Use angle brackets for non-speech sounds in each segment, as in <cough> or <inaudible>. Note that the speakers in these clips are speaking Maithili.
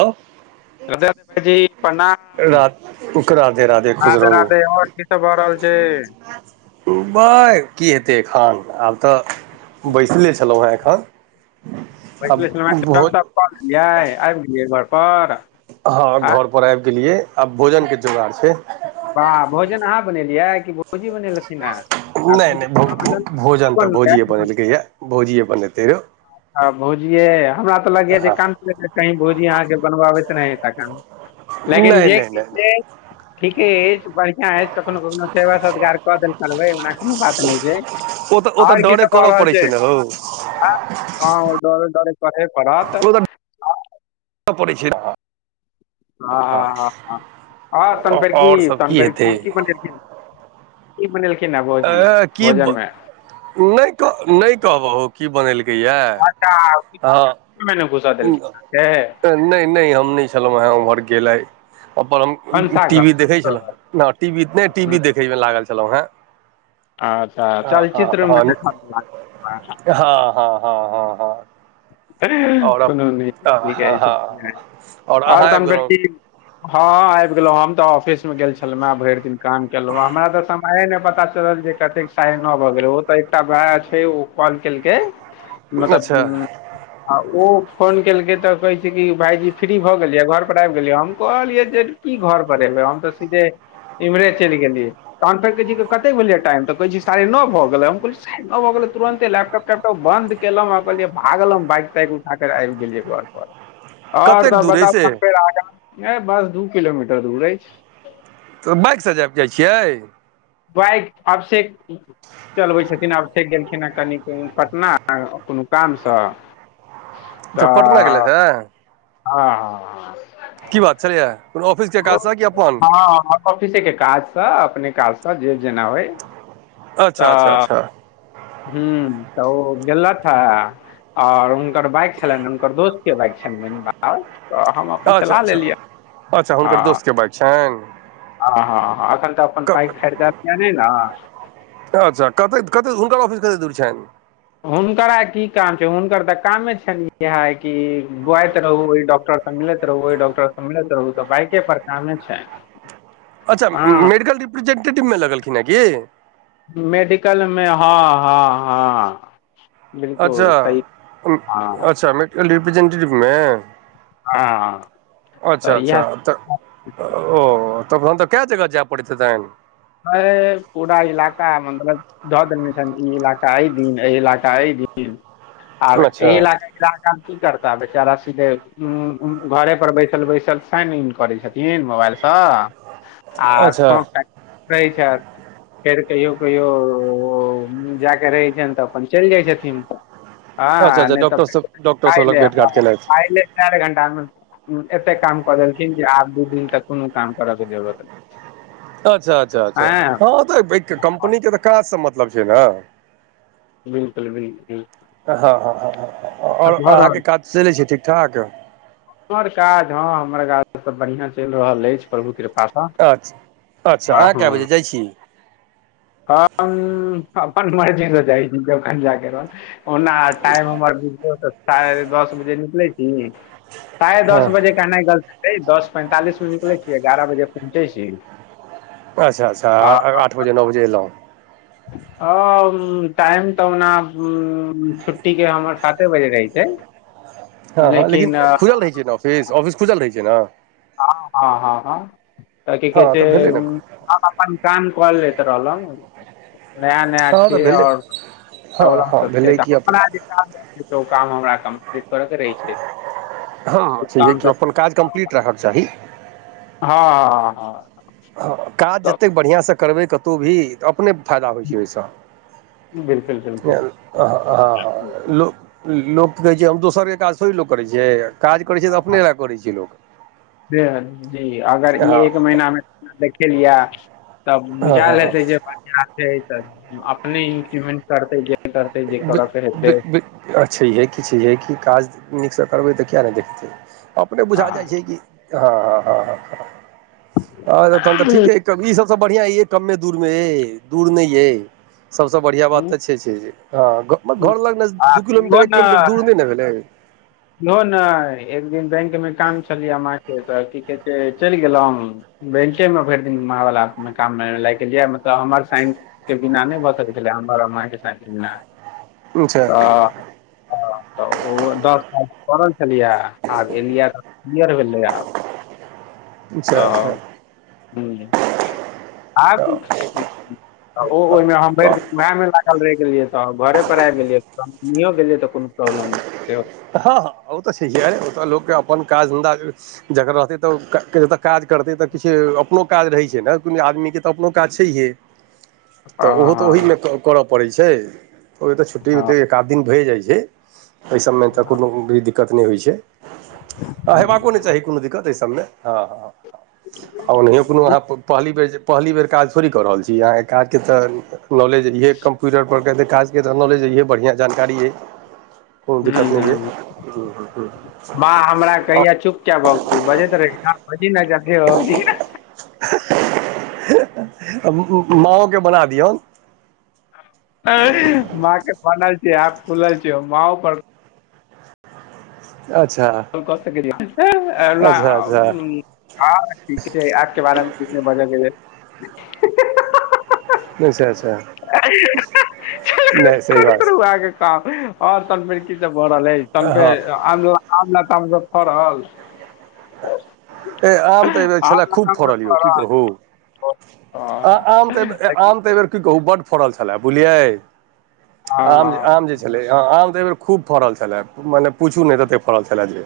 अ अध्यक्ष जी प्रणाम। उक राधे राधे। खुश राधे राधे रहू और की सब भऽ रहल छैय। बइ की हेतै एखन आब तऽ बैसले छलहुँ हेँ एखन। अब बहुत जाय ऐब गेलियै घरपर। हँ घर पर आइब गेलियै, आब भोजन के जोगार छैय। बाह भोजन अहाँ बनेलियै कि भौजी बनेलक। नै नै भ की भोजन तऽ बनलै भोजियए बनेलकै ये, भोजियए बनतै रौ। आ भोजिये, हमरा तऽ लगैया जे हँ कान पकेड़के कही भोजी अहाँके बनबाबैत नहि त क लेकिन नहि जे नहि नहि नहि ठीके बढ़ियां अएछ कखनो कखनो सेवा सतगार कऽ देल करबै ओना कोनो बात नै छैय। ओ तऽ ओ तऽ डरे करऽ पड़ै छैय ने हो। आ हँ ओ डरे डरे करे पड़त। तऽ <unintelligible> ह आ तन पेर की आओर सब तन पेर हेतै की की पनरक ई बनेलखिन आबो अ की ब नै नै कहबहु की बनेलकै यए। हँ नै ने घुसा देलकै अहाँके। नहि नहि हम नहि छलहुँ हें उम्हर गेलै अपन हम टी भनसाघर वी देखै छलहु, नै टी वी, नै टी हम्म, वी देखैमे लागल छलहुँ हें। अच्छा ह ह चलचित्र मे ह देखऽ मे लागल हँ हँ हँ हँ। हँ आओर कोनो नै हँ हँ आओर <unintelligible> और अहाँ आबि तहन फेर की गेलहुँ हां आएब गेलौ हम तऽ ऑफिसमे गेल छलौ ना भैर दिन काम केलौ हमरा तऽ समयए नै पता <unintelligible> जे कतेक साढ़े नौ भऽ गेल ओ त एकटा भाया छै उ कॉल केलकै मतलब अच्छा उम्म आ ओ फोन केलकै तऽ कहै छै कि भाइजी फ्री भऽ गेलियै, घर पर आएब गेलियै, हम कहलियै जे की घर पर एबै हम तऽ सीधे इमहरे चैल गेलियै। तहन फेर कहै छै कि कते भेलया टाइम तऽ कहै छै साढ़े नौ भ गेलै, हम कहलिये साढ़े नौ भ गेलै तुरंते लैपटॉप तैप त बन्द केलौ आ कहलिये आ गेलौ बाइक-ताइक उठा कर आएब गेलियै घर पर और कतेक सब दूर अइ बताउ से तहन फेर अगा नै बस दू किलोमीटर दूर एछ। तऽ बाइक से जाएब जाय छियै। बाइक अभषेक चलबै छथिन अभषेक गेलखिन हे कनि उम्म पटना अ कुनू काम से। अच्छा पटना गेलैन हय। हां-हां। की बात छलैया। हां हमर ऑफिसे के काज से, अपने काज से। त जे जेना होय आ अच्छा अच्छा अच्छा ह्म्म त ओ गेलथ हय। और हुनकर बाइक छलैन, हुनकर दोस्त के बाइक छलैन बाहर तऽ हम अपन अच्छा चला अच्छा लेलियै। अच्छा आ हुनकर दोस्तके बाइक आ हा हा हा एखन तऽ अपन बाइक छनि खरिदाबतिये नै ना। अच्छा कते-कते हुनकर ऑफिस कते दूर छैन। हुनकर आय की काम छै, हुनकर तऽ कामे छैन इहाए कि बुआइत रहु इ डॉक्टर संग मिलैत रहु, ओय डॉक्टर से मिलैत रहु त बाइके पर कामे छै। अच्छा मेडिकल रिप्रेजेंटेटिव मे लगलखिन अय की। मेडिकल मे हां-हां-हां। अच्छा, उम्म हँ अच्छा मेडिकल रिप्रेजेंटेटिव मे। हँ तऽ इएह अच्छा-अच्छा तऽ ओ तखन तऽ काय जगह जाय पड़ैत हेतैन। हय पूरा इलाका मतलब धऽ देेनै छैन, ई इलाका ए दिन ए इलाका ए दिन। दिन आएब ए अच्छा इलाका के <unintelligible> काम की करता बेचारा सीधे उम्म उ घरे पर बैसल-बैसल साइन इन करै छथि इन मोबाएल सँ। <inaudible> आर अच्छा <unintelligible> के रहै छैथ। फेर कहियो-कहियो ओ जाके रहै छैन तऽ अपन चैल जाय छथिन। अच्छा हां अच्छा नै ते डॉक्टर सब फेर डॉक्टर सब लग खायले भेट हां घाट केलथि खायले। चाएर घण्टा मे उम्म एतेक काम कऽ देलखिन जे आब दू दिन तक कुनू काम करऽ के जरूरत अच्छा अच्छा अच्छा हँ हां तऽ बे क कम्पनी के तऽ काज से मतलब छै नै। बिल्कुल बिल्कुल हां हां हां ह और भऽ अहाँ रहल के काज चलै छै ठीक-ठाक। हमर काज हां हमर काज त बढ़ियां चैल रहल एछ प्रभु कृपा अच्छ, अच्छा अहाँ काए बजे जाय छी। हम अपन मर्जी से जाय छी जखन जा के रहल ओना टाइम हमर <unintelligible> से साढ़े दस बजे निकलै छी, साढ़े हँ दस बजे एहना गलत छै दस पैंतालिस मे निकले छियै, एगारह बजे पहुँचे छी। अच्छा-अच्छा आ और आठ बजे, नौ बजे एलौ। औ उम्म टाइम तऽ ओना उम्म छुट्टी के हमर साते बजे रहै छै। हां हां लेकिन खुजल रहै छै नै ऑफिस, ऑफिस खुजल रहै छै नै। हां हां हां हां तऽ की हँ कहै छै तऽ भेलै ने उ हम अपन काम कर लैत रहलौ। नया-नया हँ तऽ छियै भेलै और हँ प्रॉब्लम हँ सब छै भेलै तऽ कि हम अपन अपना जे <unintelligible> त उ काम हमरा कम्प्लीट करऽ के रहै छै। हां ओ हां सहिये काम कि सब अपन काज कम्प्लीट राखै के चाही। हां हां हां हां। हाँ काज जतेक बढ़ियाँ से करबै कतो भी त अपने फायदा होय छै ओय से बिलकुल <unintelligible> बिलकुल हां-हां-हां लोक, लोक कहै छै हम दोसरके काज थोड़ी लोक करै छीये। हां बेहद जी अगर इ हँ एक महीना मे देखेलियए तब हँ बुझाएल हँ हँ हेतै जे अपन जानते ते अपने इंट्रूमेंट करतै कि दि-दि-दि। आ छैहिये कि छैहिये कि काज नीक से करबै तऽ किया नै देखतै, अपने आ बुझा जा छै कि हां-हां-हां-हां-हां और तहन तऽ ठीकै तब ई सबसे बढ़ियाँ इहे कमे दूरमे ए दूर नै ये। सबसे बढ़ियाँ बात तऽ छै छै जे हाँ ग म घर लग नजदी आ दू किलोमीटर, एक किलोमीटर दूर नै-नै भेलै। इहौ नै एक दिन बैंक मे काम छलियै माय के तऽ की कहै छै चेल गेलौ। बैंके मे भैर दिन मां वला में काम मे लाएग गेलियै, मतलब हमर साइन के बिना नै भ सकै छलै, हमर और मां के साइन के बिना। अच्छा त हां त उहो दस ता दौरल छलियै, आब एलियै तऽ क्लियर भेलै आब। अच्छा तऽ हुँ आब तऽ ओ ओय मे हम अच्छा भैर दिन उहाए में लागल रेह गेलियै तऽ घरे पर आएब गेलियै तहन नहियो गैलिये ते कुनू प्रॉब्लम ते ओ हां-हां ओ तऽ छैहिये अरे ओ तऽ लोक के अपन काज-धन्धा के जकर रहतै तऽ ओकरा के काज करतै तऽ किछु अपनो काज रहै छै नै कुनू आदमीके तऽ अपनो काज छैहये। तऽ हँ उहो तऽ हँ ओहिमे क करा पड़ै छै, ओय मे तऽ हँ छुट्टी-उट्टी एक-आध दिन भए जाय छै तै से तऽ कुनू भी दिक्कत नै होय छै आ हेबाको नै चाही कुनू दिक्कत ए सबमे। हाँ-हाँ-हाँ आ ओनहियो कुनू अहाँ प पहली बेर जे पहली बेर काज थोड़ी कऽ रहल छी, आय एकरा आर के तऽ नॉलेज इहे कम्प्यूटर पर के जे काज के जौ नॉलेज इहे बढ़ियाँ जानकारी अय। हूँ कत नै हूँ या हुं हुं। कैहिया चुप किया भ गेली, बजैत रही ना बजी ना जाके <unintelligible> <unintelligible> माँओे के बना दियौ। माँ के बनल छै, एप खुलल छै, मांओ पर अच्छा। कॉल कऽ सके रही अहां से अ ना अच्छा अच्छा उम्म हाँ ठीक छै ऐप के बारे मे किछ नै बाजै जेबे। अच्छा-अच्छा छै। नै सही बात छै। आ और सब में की सब भऽ रहल रहे तबे हँ आमों आमला-तामला फरल। ए आम तऽ एहि बेर आम छला खूब लताम सब फड़ल यौ की कहूं। अ आम तऽ एबेर आम तऽ एबेर की कहूं बड फड़ल छला बुझलियै हँ आम जे हँ आम जे छलै आम तऽ एहि बेर खूब फड़ल छलै मने पूछू ने तते फड़ल छलाए जे।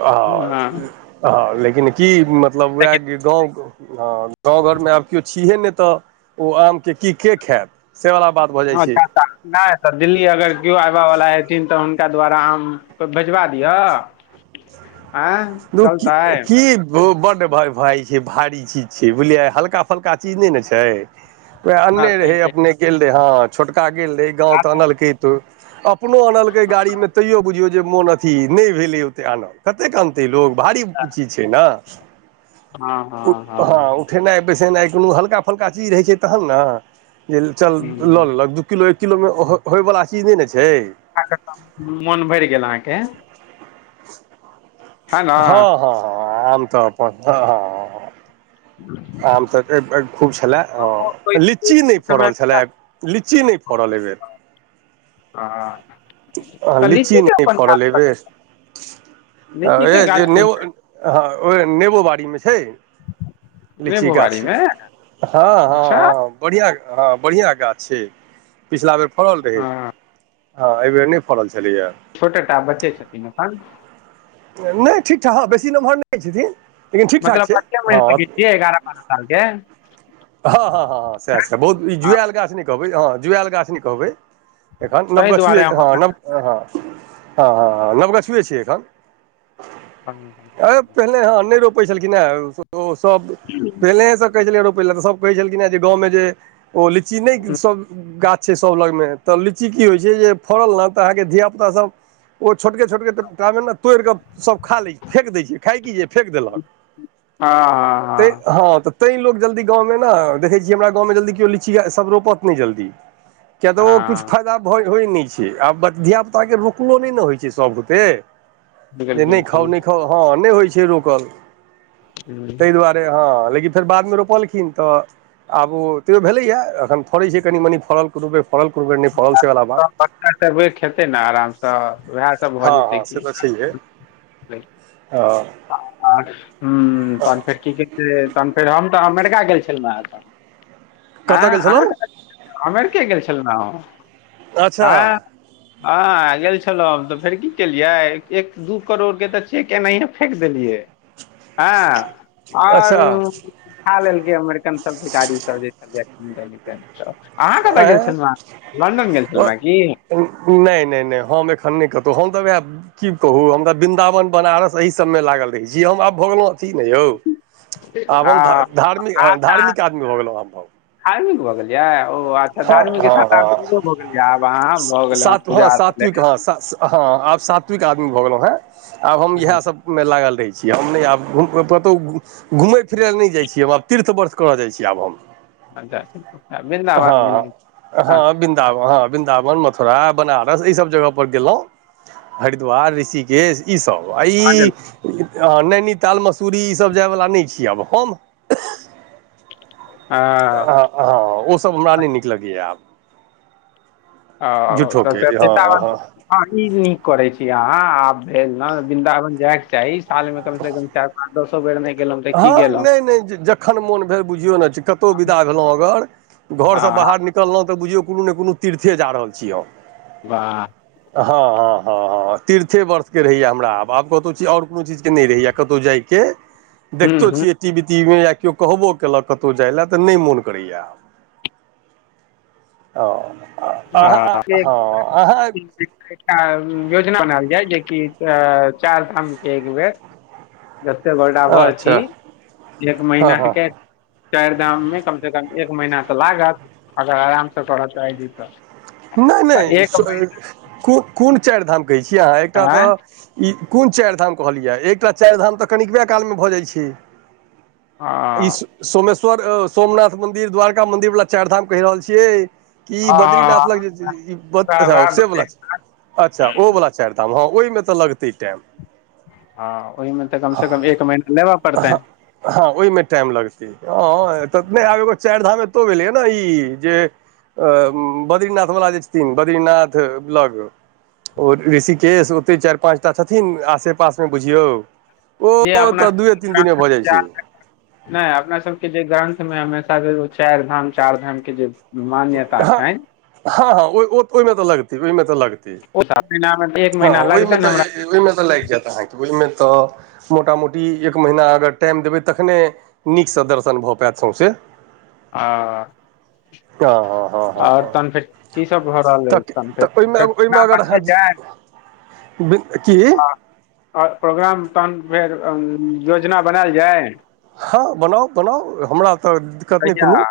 हांँ- हँ हाँ लेकिन की मतलब उहा कि गाँव - - हाँ गाँंव -घर मे आब केओ छिहे ने तऽ ओ आम के की के खायत सेवला बात। भऽ जाइ हाँ छै टका। ने तऽ दिल्ली अगर केओ आबय वला हेथिन तऽ हुनका द्वारा आम भेजबा दिहा। रुकी की। होअ बड्ड भय भारी छै भारी चीज छियै बुझलियै हल्का-फल्का चीज ने-ने छैय। वएह अन्ने बात सही रहे छै अपने गेल रहे हाँ छोटका गेल रहे गाँव तऽ आनलकै तू अप अपनो आनलकै गाड़ी मे तैयो बुझियौ जे मोन अथी ने भेलै ओते आनल कतेक आनत आनते लोग भारी चीज छै न हँ उठ हँ हँ हाँ उठ उठनाइ -बैसेनाइ कोनो हल्का- फल्का चीज है छै तहन न जे चल लऽ हुँ लेलक दु एक किलो एक किलोमे होइवला चीज नहि ने छै। खा क त मोन भैइर गेल अहाके। ने हँ हँ हँ आम तऽ अपन हँ हँ। आम तऽ भैर भैर खूब छलय हँ लीची नहि फड़ल छलय लीची नहि फड़ल एयबेर। आ आ आ। लीची नहि फड़ल अय बेर कतऽ लीचीके ऐह जे गाछ कोन नेबो। हँ ओ नेबो बाड़ी मे छैय। लीची बोआरी गाछ हँ मे हँ अच्छा हँ। बढ़िया हँ बढ़िया गाछ छैय पिछला बेर फड़ल रहय। हँ हा एहिबेर नहि फड़ल छलैया। छोटे टा बच्चे छथिन अपन। नय ठीक ठाह हँ बेसी नम्हर नय छेथिन। मतलब बच्चे माइन सकै छियै एगारह बारह सालके। हँ हँ हँ हँ सैह सब‌ बहुत निक। हँ जुऐल गाछ नहि कहबै हँ जुऐल गाछ नहि कहबै एखन ताहि नवगछुए दुआरे हँ नव। हँ हँ हँ हँ नवगछुवे छैय अखन। अय हम पहिले ह नहि रोपै छलखिन हैं ओ सब। किहौ। पहिलहे स कहय छलियैय ये रोपय लै त सब कहय छलखिनहैं जे गांव में जे ओ लिच्ची नय सब गा छै सभ लगमे तऽ लीची की होइ छैय जे फड़ल न तऽ अहाँके धियाापुतासभ। ओ छोटके छोटकेटटा मे न तोइर क सब खा लै छैय फेक दैय छैय। खाय की जे फेक देलहक हँ तैय हँ हं त। तैं लोक जल्दी गाँवमे न देखै छीय हमरा गाँवमे जल्दी केओ लीची सब रोपत नहि जल्दी। किया तऽ ओ हँ किछु हँ फायदा होइ नहि छैय आब बच धियापुताके रोकलो नहि न होइ छैय सभ बुते। बिलकुल जे नहि बिलकुल खाउ नहि खाउ हँ नहि होइ छैय रोकल हूँ तहि दुआरे। से हँ लेकिन फेर बादमे रोपलखिन तऽ। आब ओ तैयो भेलैए एखन फड़ै छैय कनि-मनि फड़ल कुनुबेर फड़ल कुनुबेर नय फड़ल से बला बात। बच्चा सब खेतै न आराम स वैह। हँ हँ से तऽ छैहे आ। ह आर हम्म तहन फेर की की कहै, तहन फेर हम तऽ अमेरिका गेल छलु हें अखन। कतय हां गेल अहाँ छलहुँ कता अमेरिके गेल छलु ना अच्छा हां। हां गेल छलौ हम तऽ फेर की केलियै एक, एक दू करोड़ के तऽ चेक एनैये फेक देलियै हां और अच्छा ठा लेलकै अमेरिकन सब भिखारी सब जे छलैया <unintelligible> सब। अहाँ कता गेल आँय छलु हैं, लंडन गेल छलु हैं की। एन नै नै नै हम एखन नै कतौ हम तऽ वाएह की कहु हम ते विन्दावन, बनारस अही सब मे लागल रहै छी, हम आब भऽ गेलौ अथी नैयौ, आब हम ध हँ धार्मिक आ हां धार्मिक आदमी भऽ गेलौ आब हम। धार्मिक भऽ गेलिये ओ आ अच्छा हँ धार्मिक के हँ साथ आब हँ दूरो भऽ गेलियै आब अहाँ भऽ गेलै आब बुझा रहले। हां आब सात्विक आदमी भऽ गेलौ हैं, आब हम इहाए सब मे लागल रहै छी, हम नै आब घु कतौ घुमै-फिरै लए नै जाय छी हम आब तीर्थ बर्थ करऽ जाय छी आब हम। हां जा। हां, हां बिन्दावन हां। बिन्दाबन, मथुरा, बनारस ई सब जगह पर गेलौ हरिद्वार ऋषिकेश। ई सब आ साँझल ई आ नैनीताल, मसूरी ई सब जाय वला नै छी आब हम। हँ आ हां ओ सब हमरा नै नीक लगैया आब। औ झूठोके तऽ <unintelligible> हँ बिंदावन हँ हां ई नीक करे छी अहाँ आब भेल ने वृन्दावन जायके चाही। साल में कम से कम चार पाँच दसो बेर नै गेलौ। हां नै-नै ज जखन मोन भेल बुझियौ ना छी कतौ विदा भेलौ अगर घर से हँ बाहर निकललौ तऽ बुझियौ कुनू ने कुनू तीर्थे जा रहल छी हम। वाह। हां-हां-हां-हां। हां तीर्थे वर्षके रहैया हमरा आब, आब कतौ चीज और कुनू चीजके नै रहैया कतौ जाय के। हूँ देखतो हूँ छियै टी वी ती वी मे या कियो कहबो केलक कतौ जाय लए तऽ नै मुन करैया आब। ओ अ अहा ह हां अहाँ एकटा योजना बनाएल जाय जे कि ए चाएर धामके एक बेर। जते गोटाभर छी अच्छा एक हँ महीना हँ के चाएर धाम मे कम से कम एक महीना तऽ लागत अगर आराम से करऽ चाहै छी तऽ। नै-नै तऽ एक सु ए महीना कु कुन चाएर धाम कहै छियै अहाँ एकटा तऽ आँय ई कुन चाएर धाम कहलियै, एकटा चाएर धाम तऽ कनिकबे कालमे भऽ जाय छै। आ ई सोमेश्वर ए सोमनाथ मंदिर, द्वारका मन्दिर वला चाएर धाम कैह रहल छियै। कि बद्रीनाथ लग हँ जे ई बद वाह अच्छा वाह से वला बहिन छै। अच्छा ओ वला चाएर धाम हां ओय मे तऽ लगतै टाइम। हां ओय मे तऽ कम से कम एक महीना लेबा पड़तैन। हां ओय मे टाइम लगतै हां तऽ नै आब एगो चाएर धाम एतौ भेलैया नै ई जे अ बद्रीनाथ बला जे छथिन बद्रीनाथ लग ओ ऋषिकेश ओते चाएर पाँचटा छथिन आसेपास मे बुझियौ। ओ जे अपना तऽ दुए तीन दिन मे भऽ जाय छै। नै अपना सबके जे ग्रन्थ मे हमेशा से एगो चाएर धाम, चार धामके जे मान्यता हां, छनि हां-हां ओय ओ ओय मे तऽ लगतै, ओय मे तऽ लगतै। ओ सबने नाम। हँ ओहिमे तऽ ओहिमे तऽ लागि जायत अहाँकेँ ओहिमे तऽ। मोट मोटी एक महीना अगर टाइम देबै तखने। नीकसँ दर्शन भऽ पात सौसे। आ। हँ हँ हँ हँ आओर हँ तहन फेर कीसभ भऽ रहल अछिइ तऽ तहन फेर तऽ ओहिमे फेर ओहिमे पटना अगर बनल अहाँ जाय। की। प्रोग्राम तहन फेर योजना बनायल जाय। हँ बनाउ बनाउ हमरा तऽ दिक्कत नहि कोनो।